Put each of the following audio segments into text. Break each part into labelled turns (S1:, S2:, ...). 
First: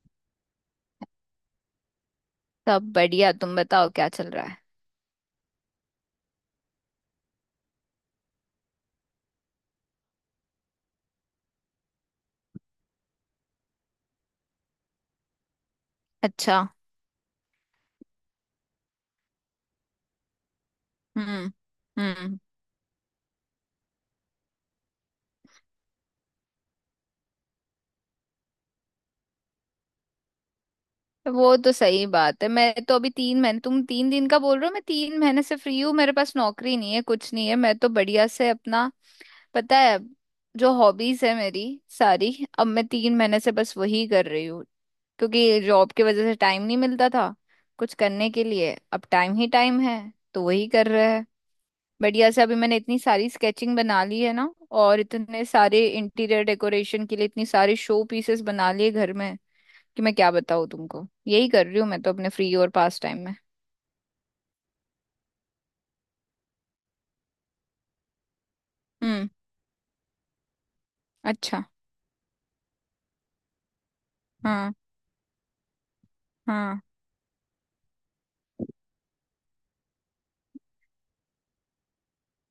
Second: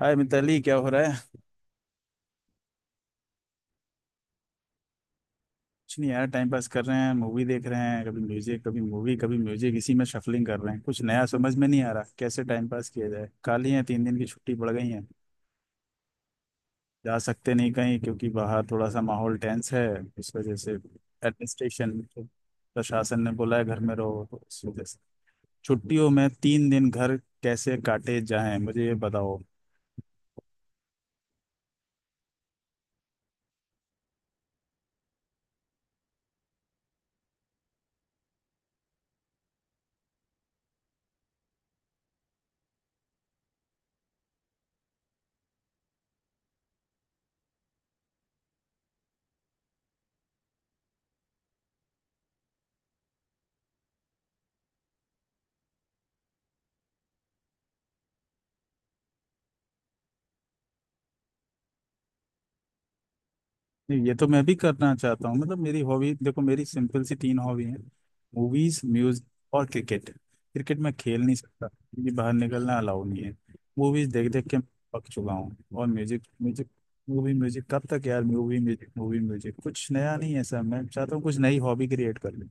S1: हाय मिताली, क्या हो रहा है।
S2: सब बढ़िया। तुम बताओ क्या चल रहा है।
S1: कुछ नहीं यार, टाइम पास कर रहे हैं, मूवी देख रहे हैं, कभी म्यूजिक कभी मूवी कभी म्यूजिक, इसी में शफलिंग कर रहे हैं। कुछ नया समझ में नहीं आ रहा कैसे टाइम पास किया जाए। खाली है, तीन दिन की छुट्टी पड़ गई है।
S2: अच्छा।
S1: जा सकते नहीं कहीं क्योंकि बाहर थोड़ा सा माहौल टेंस है। इस वजह से
S2: हम्म।
S1: एडमिनिस्ट्रेशन,
S2: हम्म।
S1: प्रशासन ने बोला है घर में रहो, तो इस वजह से छुट्टियों में तीन दिन घर कैसे काटे जाएं, मुझे ये बताओ।
S2: वो तो सही बात है। मैं तो अभी 3 महीने, तुम 3 दिन का बोल रहे हो। मैं 3 महीने से फ्री हूँ। मेरे पास नौकरी नहीं है, कुछ नहीं है। मैं तो बढ़िया से अपना, पता है, जो हॉबीज है मेरी सारी, अब मैं 3 महीने से बस वही कर रही हूँ। क्योंकि जॉब की वजह से टाइम नहीं मिलता था कुछ करने के लिए। अब टाइम ही टाइम है तो वही कर रहे हैं। बढ़िया से अभी मैंने इतनी सारी स्केचिंग बना ली है ना, और इतने सारे इंटीरियर डेकोरेशन के लिए इतनी सारे शो पीसेस बना लिए घर में कि मैं क्या बताऊँ तुमको। यही कर रही हूँ मैं तो अपने फ्री और पास टाइम में।
S1: नहीं, ये तो मैं भी करना चाहता हूँ। मतलब मेरी हॉबी देखो, मेरी सिंपल सी तीन हॉबी है। Movies, music
S2: hmm.
S1: और क्रिकेट। क्रिकेट मैं खेल नहीं
S2: अच्छा।
S1: सकता क्योंकि बाहर निकलना अलाउ नहीं है। मूवीज देख देख के
S2: हाँ
S1: पक चुका हूँ। और म्यूजिक, म्यूजिक,
S2: हाँ।
S1: मूवी म्यूजिक कब तक यार। मूवी म्यूजिक कुछ नया नहीं है सर। मैं चाहता हूँ कुछ नई हॉबी क्रिएट कर लूँ,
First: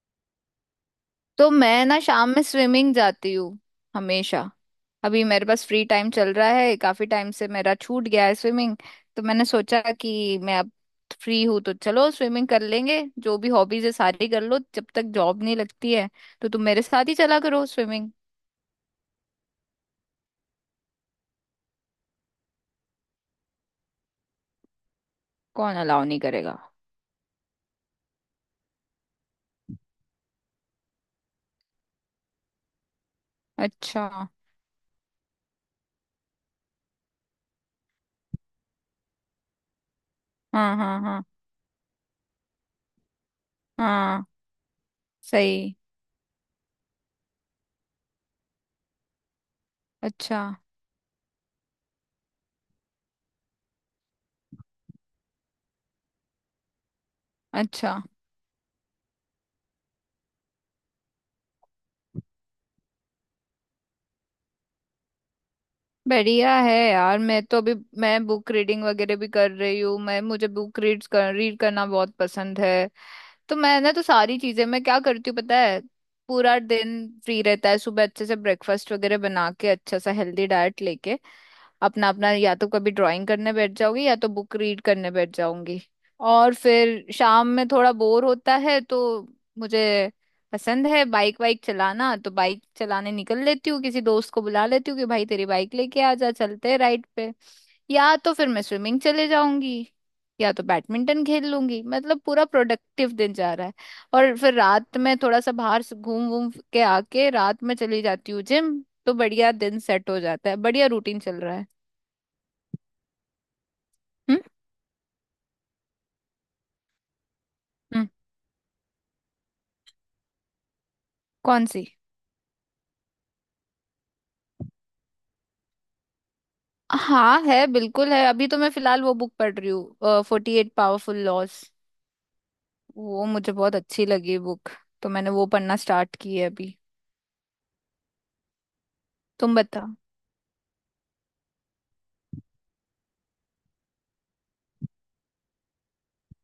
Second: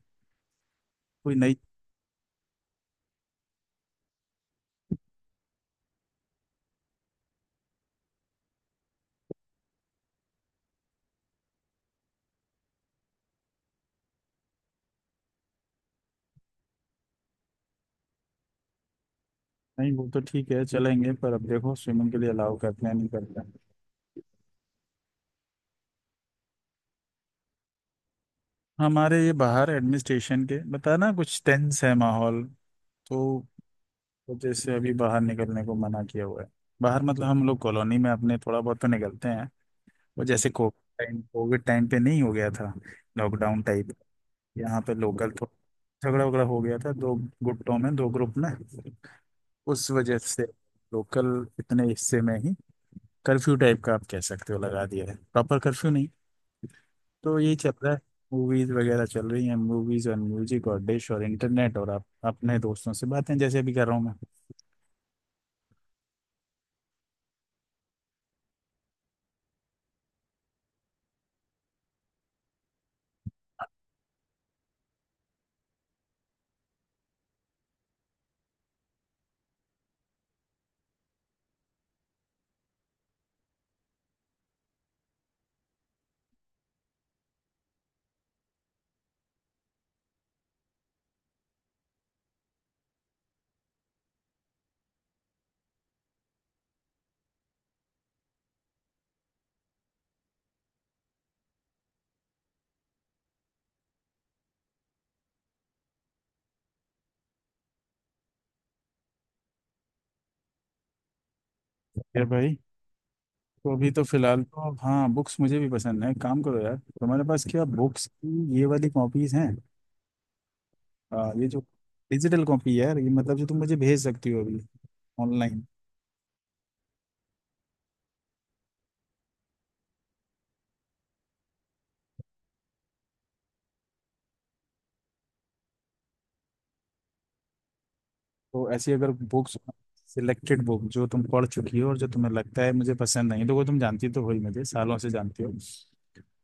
S1: कोई
S2: तो
S1: नई।
S2: मैं ना शाम में स्विमिंग जाती हूँ हमेशा। अभी मेरे पास फ्री टाइम चल रहा है, काफी टाइम से मेरा छूट गया है स्विमिंग। तो मैंने सोचा कि मैं अब फ्री हूं तो चलो स्विमिंग कर लेंगे। जो भी हॉबीज है सारी कर लो जब तक जॉब नहीं लगती है। तो तुम मेरे साथ ही चला करो स्विमिंग।
S1: नहीं वो तो ठीक है, चलेंगे, पर अब देखो स्विमिंग के लिए अलाउ करते हैं नहीं करते हैं।
S2: कौन अलाउ नहीं करेगा।
S1: हमारे ये बाहर एडमिनिस्ट्रेशन के, बता ना, कुछ टेंस है माहौल। तो
S2: अच्छा।
S1: जैसे अभी बाहर निकलने को मना किया हुआ है। बाहर मतलब हम लोग कॉलोनी में अपने थोड़ा बहुत तो निकलते हैं। वो जैसे कोविड
S2: हाँ हाँ
S1: टाइम,
S2: हाँ।
S1: कोविड टाइम पे नहीं हो गया था लॉकडाउन टाइप,
S2: हाँ
S1: यहाँ पे लोकल
S2: सही।
S1: थोड़ा झगड़ा वगड़ा हो गया था, दो गुटों में, दो ग्रुप में, उस वजह
S2: अच्छा।
S1: से लोकल इतने हिस्से में ही कर्फ्यू टाइप का आप कह सकते हो लगा दिया है, प्रॉपर कर्फ्यू नहीं। तो यही चल रहा है,
S2: अच्छा।
S1: मूवीज वगैरह चल रही हैं, मूवीज और म्यूजिक और डिश और इंटरनेट और आप अपने दोस्तों से बातें, जैसे अभी कर रहा हूँ मैं।
S2: बढ़िया है यार, मैं तो अभी, मैं बुक रीडिंग वगैरह भी कर रही हूँ। मैं मुझे बुक रीड करना बहुत पसंद है। तो मैंने तो सारी चीजें, मैं क्या करती हूँ पता है। पूरा दिन फ्री रहता है। सुबह अच्छे से ब्रेकफास्ट वगैरह बना के अच्छा सा हेल्दी डाइट लेके अपना अपना, या तो कभी ड्राइंग करने बैठ जाऊंगी या तो बुक रीड करने बैठ जाऊंगी। और फिर शाम में थोड़ा बोर होता है तो मुझे पसंद है बाइक वाइक चलाना। तो बाइक चलाने निकल लेती हूँ, किसी दोस्त को बुला लेती हूँ कि भाई तेरी बाइक लेके आ जा, चलते हैं राइड पे। या तो फिर मैं स्विमिंग चले जाऊंगी, या तो बैडमिंटन खेल लूंगी। मतलब पूरा प्रोडक्टिव दिन जा रहा है। और फिर रात में थोड़ा सा बाहर से घूम घूम के आके रात में चली जाती हूँ जिम। तो बढ़िया दिन सेट हो जाता है, बढ़िया रूटीन चल रहा है।
S1: फिर भाई, तो अभी तो
S2: हम्म।
S1: फिलहाल तो, हाँ, बुक्स मुझे भी पसंद है। काम करो यार, तुम्हारे पास क्या बुक्स
S2: हम्म।
S1: की ये वाली कॉपीज हैं, ये जो
S2: कौन सी।
S1: डिजिटल कॉपी है यार, ये मतलब जो तुम मुझे भेज सकती हो अभी ऑनलाइन।
S2: हाँ है, बिल्कुल है। अभी तो मैं फिलहाल वो बुक पढ़ रही हूँ, 48 पावरफुल लॉज। वो मुझे बहुत अच्छी लगी बुक। तो मैंने वो पढ़ना स्टार्ट की है अभी।
S1: तो ऐसी अगर
S2: तुम
S1: बुक्स,
S2: बताओ।
S1: सिलेक्टेड बुक जो तुम पढ़ चुकी हो और जो तुम्हें लगता है मुझे पसंद, नहीं देखो तुम जानती तो हो ही, मुझे सालों से जानती हो,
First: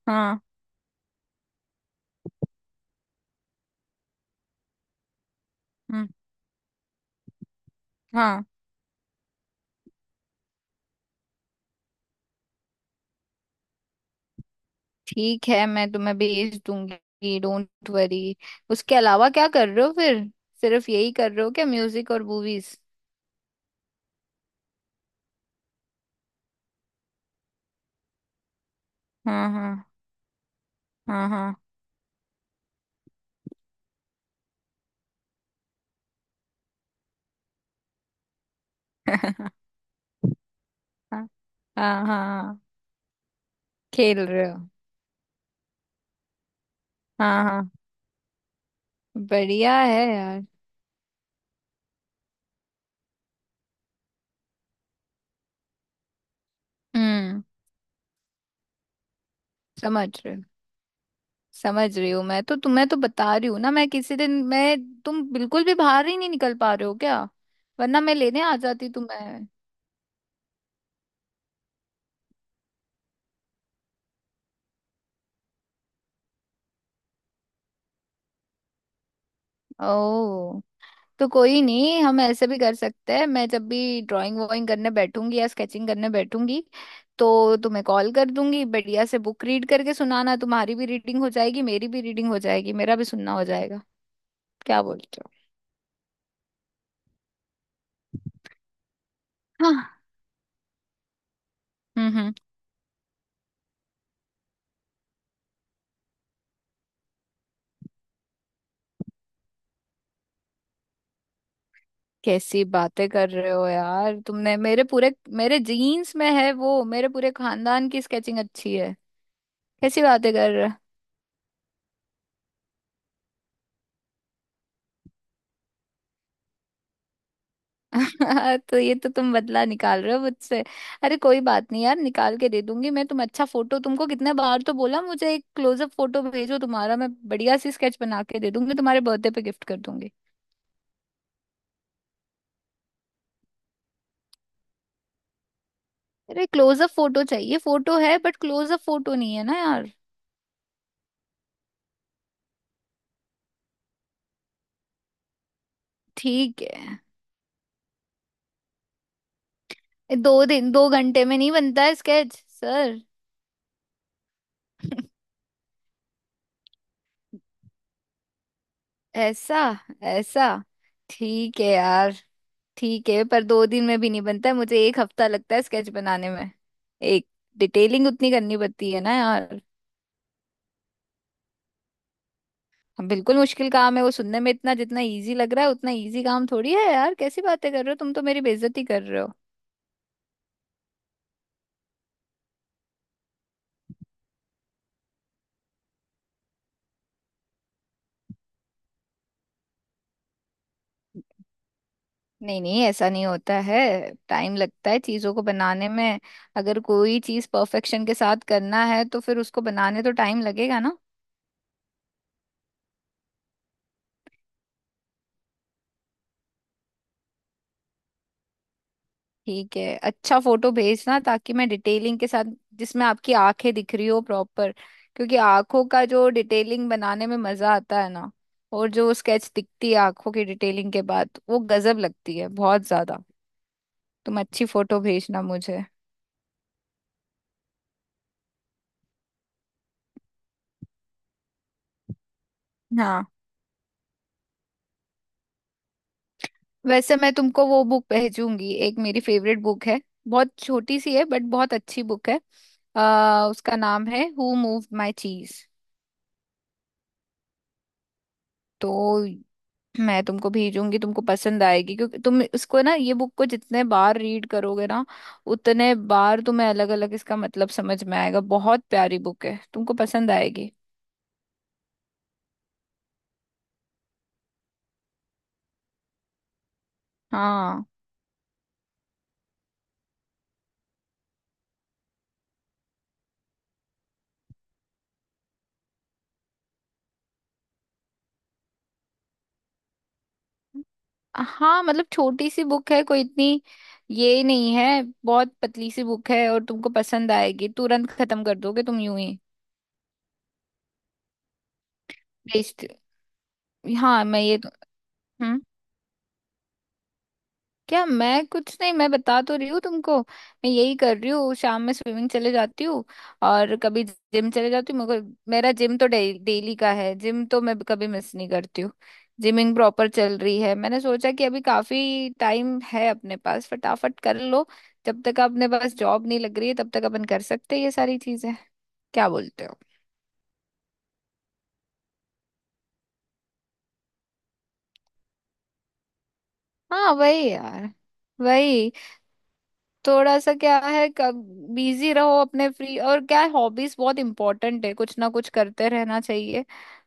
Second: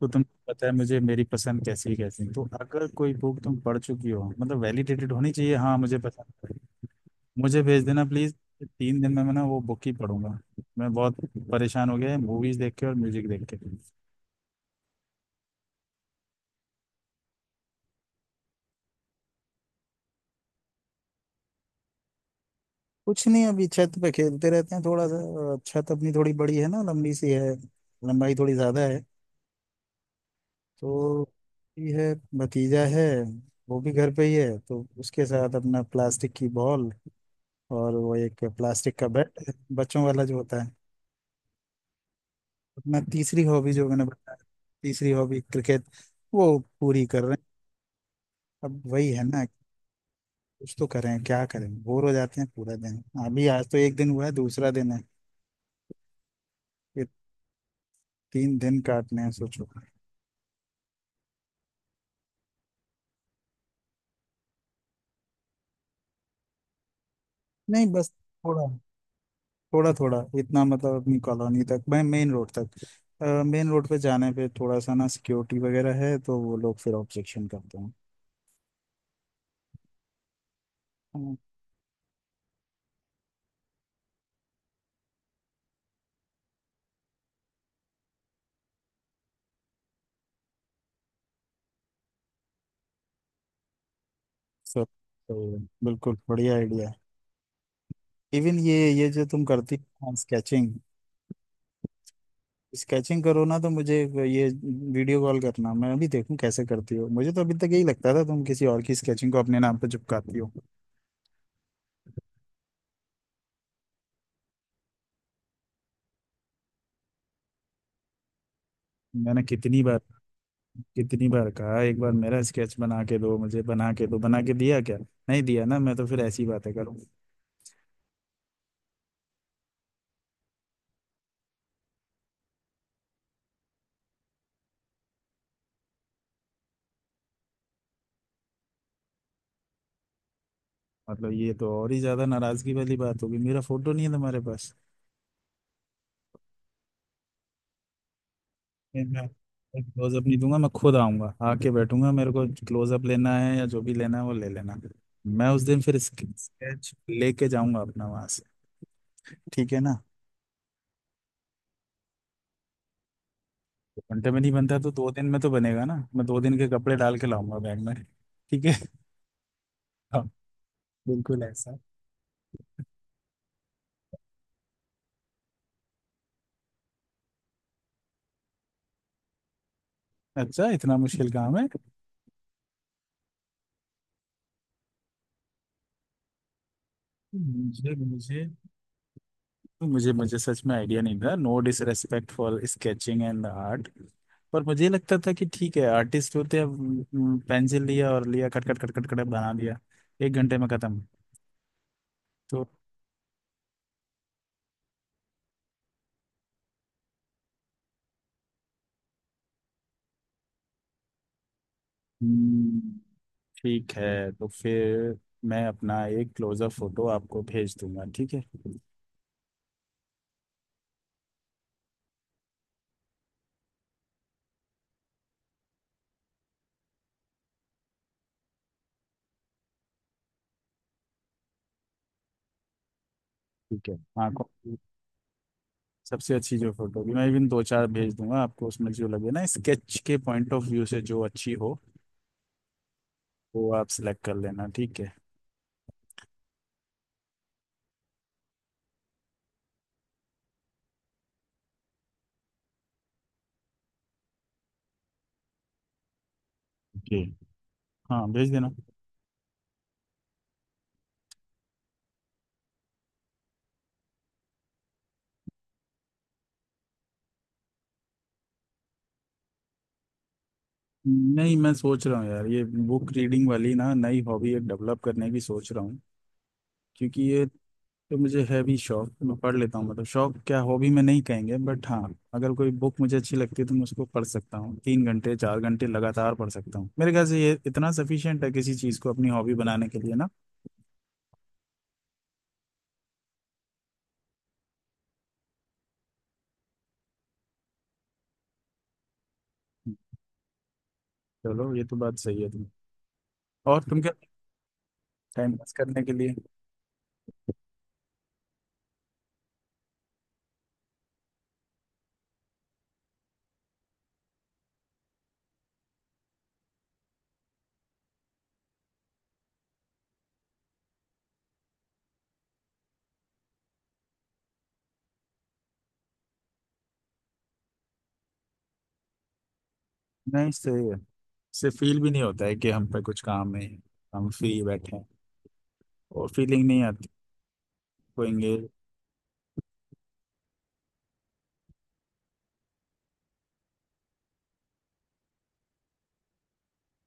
S1: तो तुम
S2: हाँ।
S1: पता है मुझे, मेरी पसंद कैसी है कैसी नहीं। तो अगर कोई बुक तुम पढ़ चुकी हो मतलब वैलिडेटेड होनी चाहिए, हाँ मुझे
S2: हम्म।
S1: पसंद है, मुझे भेज देना प्लीज।
S2: हाँ।
S1: तीन दिन में मैं ना वो बुक ही पढ़ूंगा। मैं बहुत परेशान हो गया है मूवीज देख के और म्यूजिक देख के।
S2: ठीक है, मैं तुम्हें भेज दूंगी, डोंट वरी। उसके अलावा क्या कर रहे हो फिर। सिर्फ यही कर रहे हो क्या, म्यूजिक और मूवीज।
S1: कुछ नहीं, अभी छत पे खेलते रहते हैं थोड़ा सा, और छत अपनी थोड़ी बड़ी है ना, लंबी सी है, लंबाई थोड़ी ज्यादा है।
S2: हाँ हाँ हाँ
S1: तो
S2: हाँ।
S1: ये है भतीजा है, वो भी घर पे ही है, तो उसके साथ अपना प्लास्टिक की बॉल और वो एक प्लास्टिक का बैट है, बच्चों वाला जो होता है।
S2: हाँ हाँ। हाँ
S1: अपना तीसरी हॉबी जो मैंने
S2: खेल
S1: बताया,
S2: रहे हो।
S1: तीसरी हॉबी क्रिकेट, वो पूरी कर रहे हैं।
S2: हाँ हाँ।
S1: अब वही है ना,
S2: बढ़िया है यार।
S1: कुछ तो करें, क्या करें, बोर हो जाते हैं पूरा दिन। अभी आज तो एक दिन हुआ है, दूसरा दिन है ये,
S2: हम्म।
S1: तीन दिन काटने हैं सोचो।
S2: समझ रहे हो। समझ रही हूँ। मैं तो तुम्हें तो बता रही हूँ ना। मैं किसी दिन मैं, तुम बिल्कुल भी बाहर ही नहीं निकल पा रहे हो क्या।
S1: नहीं
S2: वरना
S1: बस
S2: मैं लेने आ
S1: थोड़ा
S2: जाती तुम्हें।
S1: थोड़ा थोड़ा इतना, मतलब अपनी कॉलोनी तक, मैं मेन रोड तक, मेन रोड पे जाने पे थोड़ा सा ना सिक्योरिटी वगैरह है तो वो लोग फिर ऑब्जेक्शन करते हैं।
S2: ओ। तो
S1: हाँ,
S2: कोई नहीं, हम ऐसे भी कर सकते हैं। मैं जब भी ड्राइंग वॉइंग करने बैठूंगी या स्केचिंग करने बैठूंगी तो तुम्हें कॉल कर दूंगी। बढ़िया से बुक रीड करके सुनाना, तुम्हारी भी रीडिंग हो जाएगी, मेरी भी रीडिंग हो जाएगी, मेरा भी सुनना हो जाएगा। क्या
S1: सब
S2: बोलते हो।
S1: तो बिल्कुल बढ़िया आइडिया है। इवन ये जो तुम करती
S2: हाँ।
S1: हो स्केचिंग,
S2: हम्म। हम्म।
S1: स्केचिंग करो ना तो मुझे ये वीडियो कॉल करना, मैं भी देखूं कैसे करती हो। मुझे तो अभी तक यही लगता था तुम किसी और की स्केचिंग को अपने नाम पर चिपकाती हो।
S2: कैसी बातें कर रहे हो यार। तुमने मेरे पूरे, मेरे जीन्स में है वो, मेरे पूरे खानदान की स्केचिंग अच्छी है।
S1: मैंने कितनी बार,
S2: कैसी बातें कर रहे हो।
S1: कितनी बार कहा एक बार मेरा स्केच बना के दो, मुझे बना के दो, बना के दिया क्या, नहीं दिया ना, मैं तो फिर ऐसी बातें करूँ।
S2: तो ये तो तुम बदला निकाल रहे हो मुझसे। अरे कोई बात नहीं यार, निकाल के दे दूंगी मैं। तुम अच्छा फोटो, तुमको कितने बार तो बोला मुझे एक क्लोजअप फोटो भेजो तुम्हारा। मैं बढ़िया सी स्केच बना के दे दूंगी, तुम्हारे बर्थडे पे गिफ्ट कर दूंगी।
S1: मतलब ये तो और ही ज्यादा नाराजगी वाली बात होगी, मेरा फोटो नहीं है तुम्हारे पास।
S2: अरे क्लोजअप फोटो चाहिए, फोटो है बट क्लोजअप
S1: नहीं,
S2: फोटो नहीं है ना
S1: मैं
S2: यार।
S1: क्लोजअप नहीं दूंगा, मैं खुद आऊंगा, आके बैठूंगा, मेरे को क्लोजअप लेना है या जो भी लेना है वो ले लेना। मैं उस दिन फिर
S2: ठीक
S1: स्केच
S2: है।
S1: लेके जाऊंगा अपना वहां से, ठीक है ना।
S2: ये दो दिन, 2 घंटे में नहीं बनता है स्केच सर।
S1: दो घंटे में नहीं बनता तो दो दिन में तो बनेगा ना, मैं दो दिन के कपड़े डाल के लाऊंगा बैग में। ठीक है,
S2: ऐसा
S1: हाँ,
S2: ऐसा।
S1: बिल्कुल
S2: ठीक है
S1: ऐसा।
S2: यार। ठीक है, पर 2 दिन में भी नहीं बनता है, मुझे एक हफ्ता लगता है स्केच बनाने में। एक डिटेलिंग उतनी करनी पड़ती है ना यार।
S1: अच्छा, इतना मुश्किल काम है।
S2: हम बिल्कुल मुश्किल काम है। वो सुनने में इतना जितना इजी लग रहा है, उतना इजी काम थोड़ी है यार। कैसी बातें कर रहे
S1: मुझे
S2: हो, तुम तो मेरी
S1: मुझे
S2: बेइज्जती कर रहे हो।
S1: मुझे मुझे सच में आइडिया नहीं था, no disrespect for sketching and art, पर मुझे लगता था कि ठीक है आर्टिस्ट होते हैं, पेंसिल लिया और लिया cut cut cut cut cut बना दिया, एक घंटे में खत्म।
S2: नहीं
S1: तो
S2: नहीं, ऐसा नहीं होता है। टाइम लगता है चीज़ों को बनाने में। अगर कोई चीज़ परफेक्शन के साथ करना है तो फिर उसको बनाने तो टाइम लगेगा ना।
S1: हम्म, ठीक है तो फिर मैं अपना एक क्लोजअप फोटो आपको भेज दूंगा, ठीक है।
S2: ठीक है। अच्छा फोटो भेजना ताकि मैं डिटेलिंग के साथ, जिसमें आपकी आंखें दिख रही हो प्रॉपर। क्योंकि आंखों का जो डिटेलिंग बनाने में मजा आता है ना, और जो स्केच दिखती है आंखों की डिटेलिंग के बाद वो गजब लगती है बहुत ज्यादा।
S1: ठीक है, हाँ,
S2: तुम अच्छी फोटो भेजना मुझे।
S1: सबसे अच्छी जो फोटो होगी मैं इवन दो चार भेज दूंगा आपको, उसमें जो लगे ना स्केच के पॉइंट ऑफ व्यू से जो अच्छी हो
S2: हाँ।
S1: वो आप सिलेक्ट कर लेना, ठीक है।
S2: वैसे मैं तुमको वो बुक भेजूंगी, एक मेरी फेवरेट बुक है। बहुत छोटी सी है बट बहुत अच्छी बुक है। उसका नाम है हु मूव्ड माई चीज।
S1: जी, हाँ, भेज देना।
S2: तो मैं तुमको भेजूंगी, तुमको पसंद आएगी। क्योंकि तुम इसको ना, ये बुक को जितने बार रीड करोगे ना उतने बार तुम्हें अलग अलग इसका मतलब समझ में आएगा। बहुत प्यारी बुक है, तुमको पसंद आएगी।
S1: नहीं मैं सोच रहा हूँ यार ये बुक रीडिंग वाली ना, नई हॉबी एक डेवलप करने की सोच रहा हूँ, क्योंकि ये
S2: हाँ।
S1: तो मुझे है भी शौक, मैं पढ़ लेता हूँ। मतलब शौक, क्या हॉबी में नहीं कहेंगे, बट हाँ अगर कोई बुक मुझे अच्छी लगती है तो मैं उसको पढ़ सकता हूँ, तीन घंटे चार घंटे लगातार पढ़ सकता हूँ। मेरे ख्याल से ये इतना सफिशियंट है किसी चीज़ को अपनी हॉबी बनाने के लिए ना।
S2: हाँ मतलब छोटी सी बुक है कोई इतनी, ये नहीं है। बहुत पतली सी बुक है और तुमको पसंद आएगी, तुरंत खत्म कर दोगे तुम यूं ही।
S1: चलो ये तो बात सही है, तुम
S2: बेस्ट।
S1: और तुम
S2: हाँ मैं ये तो।
S1: टाइम
S2: हम्म।
S1: पास करने के लिए।
S2: क्या मैं, कुछ नहीं मैं बता तो रही हूँ तुमको, मैं यही कर रही हूँ। शाम में स्विमिंग चले जाती हूँ, और कभी जिम चले जाती हूँ। मेरे को मेरा जिम तो डेली का है, जिम तो मैं कभी मिस नहीं करती हूँ। जिमिंग प्रॉपर चल रही है। मैंने सोचा कि अभी काफी टाइम है अपने पास, फटाफट कर लो। जब तक अपने पास जॉब नहीं लग रही है तब तक अपन कर सकते हैं ये सारी चीजें। क्या बोलते हो।
S1: नहीं सही है, इससे फील भी नहीं होता है कि हम पे कुछ काम नहीं है, हम फ्री बैठे हैं, और फीलिंग नहीं आती
S2: हाँ वही यार।
S1: को engage-,
S2: वही, थोड़ा सा क्या है, कब बिजी रहो अपने फ्री और क्या है। हॉबीज बहुत इंपॉर्टेंट है, कुछ ना कुछ करते रहना चाहिए,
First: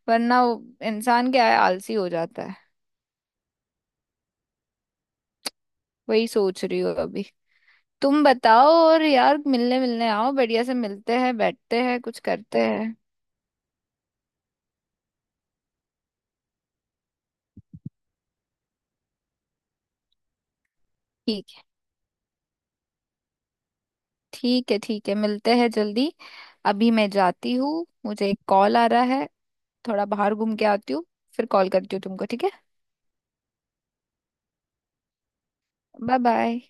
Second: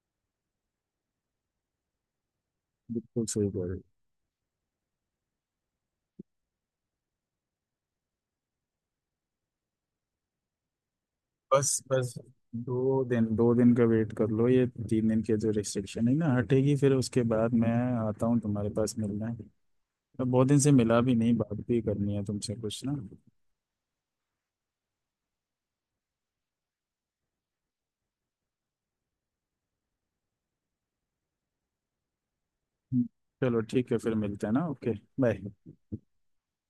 S2: वरना इंसान क्या है आलसी हो जाता है।
S1: बिल्कुल सही कह रहे हो।
S2: वही सोच रही हूँ अभी। तुम बताओ। और यार मिलने मिलने आओ, बढ़िया से मिलते हैं,
S1: बस
S2: बैठते हैं,
S1: बस,
S2: कुछ करते
S1: दो
S2: हैं।
S1: दिन दो दिन का वेट कर लो, ये तीन दिन की जो रिस्ट्रिक्शन है ना हटेगी, फिर उसके बाद मैं आता हूँ तुम्हारे पास, मिलना है। मैं बहुत दिन से मिला भी नहीं,
S2: ठीक
S1: बात
S2: है।
S1: भी करनी है तुमसे कुछ ना।
S2: ठीक है ठीक है, मिलते हैं जल्दी। अभी मैं जाती हूँ, मुझे एक कॉल आ रहा है। थोड़ा बाहर घूम के आती हूँ, फिर कॉल करती हूँ तुमको। ठीक है।
S1: चलो ठीक है, फिर मिलते हैं ना, ओके, बाय।
S2: Bye bye.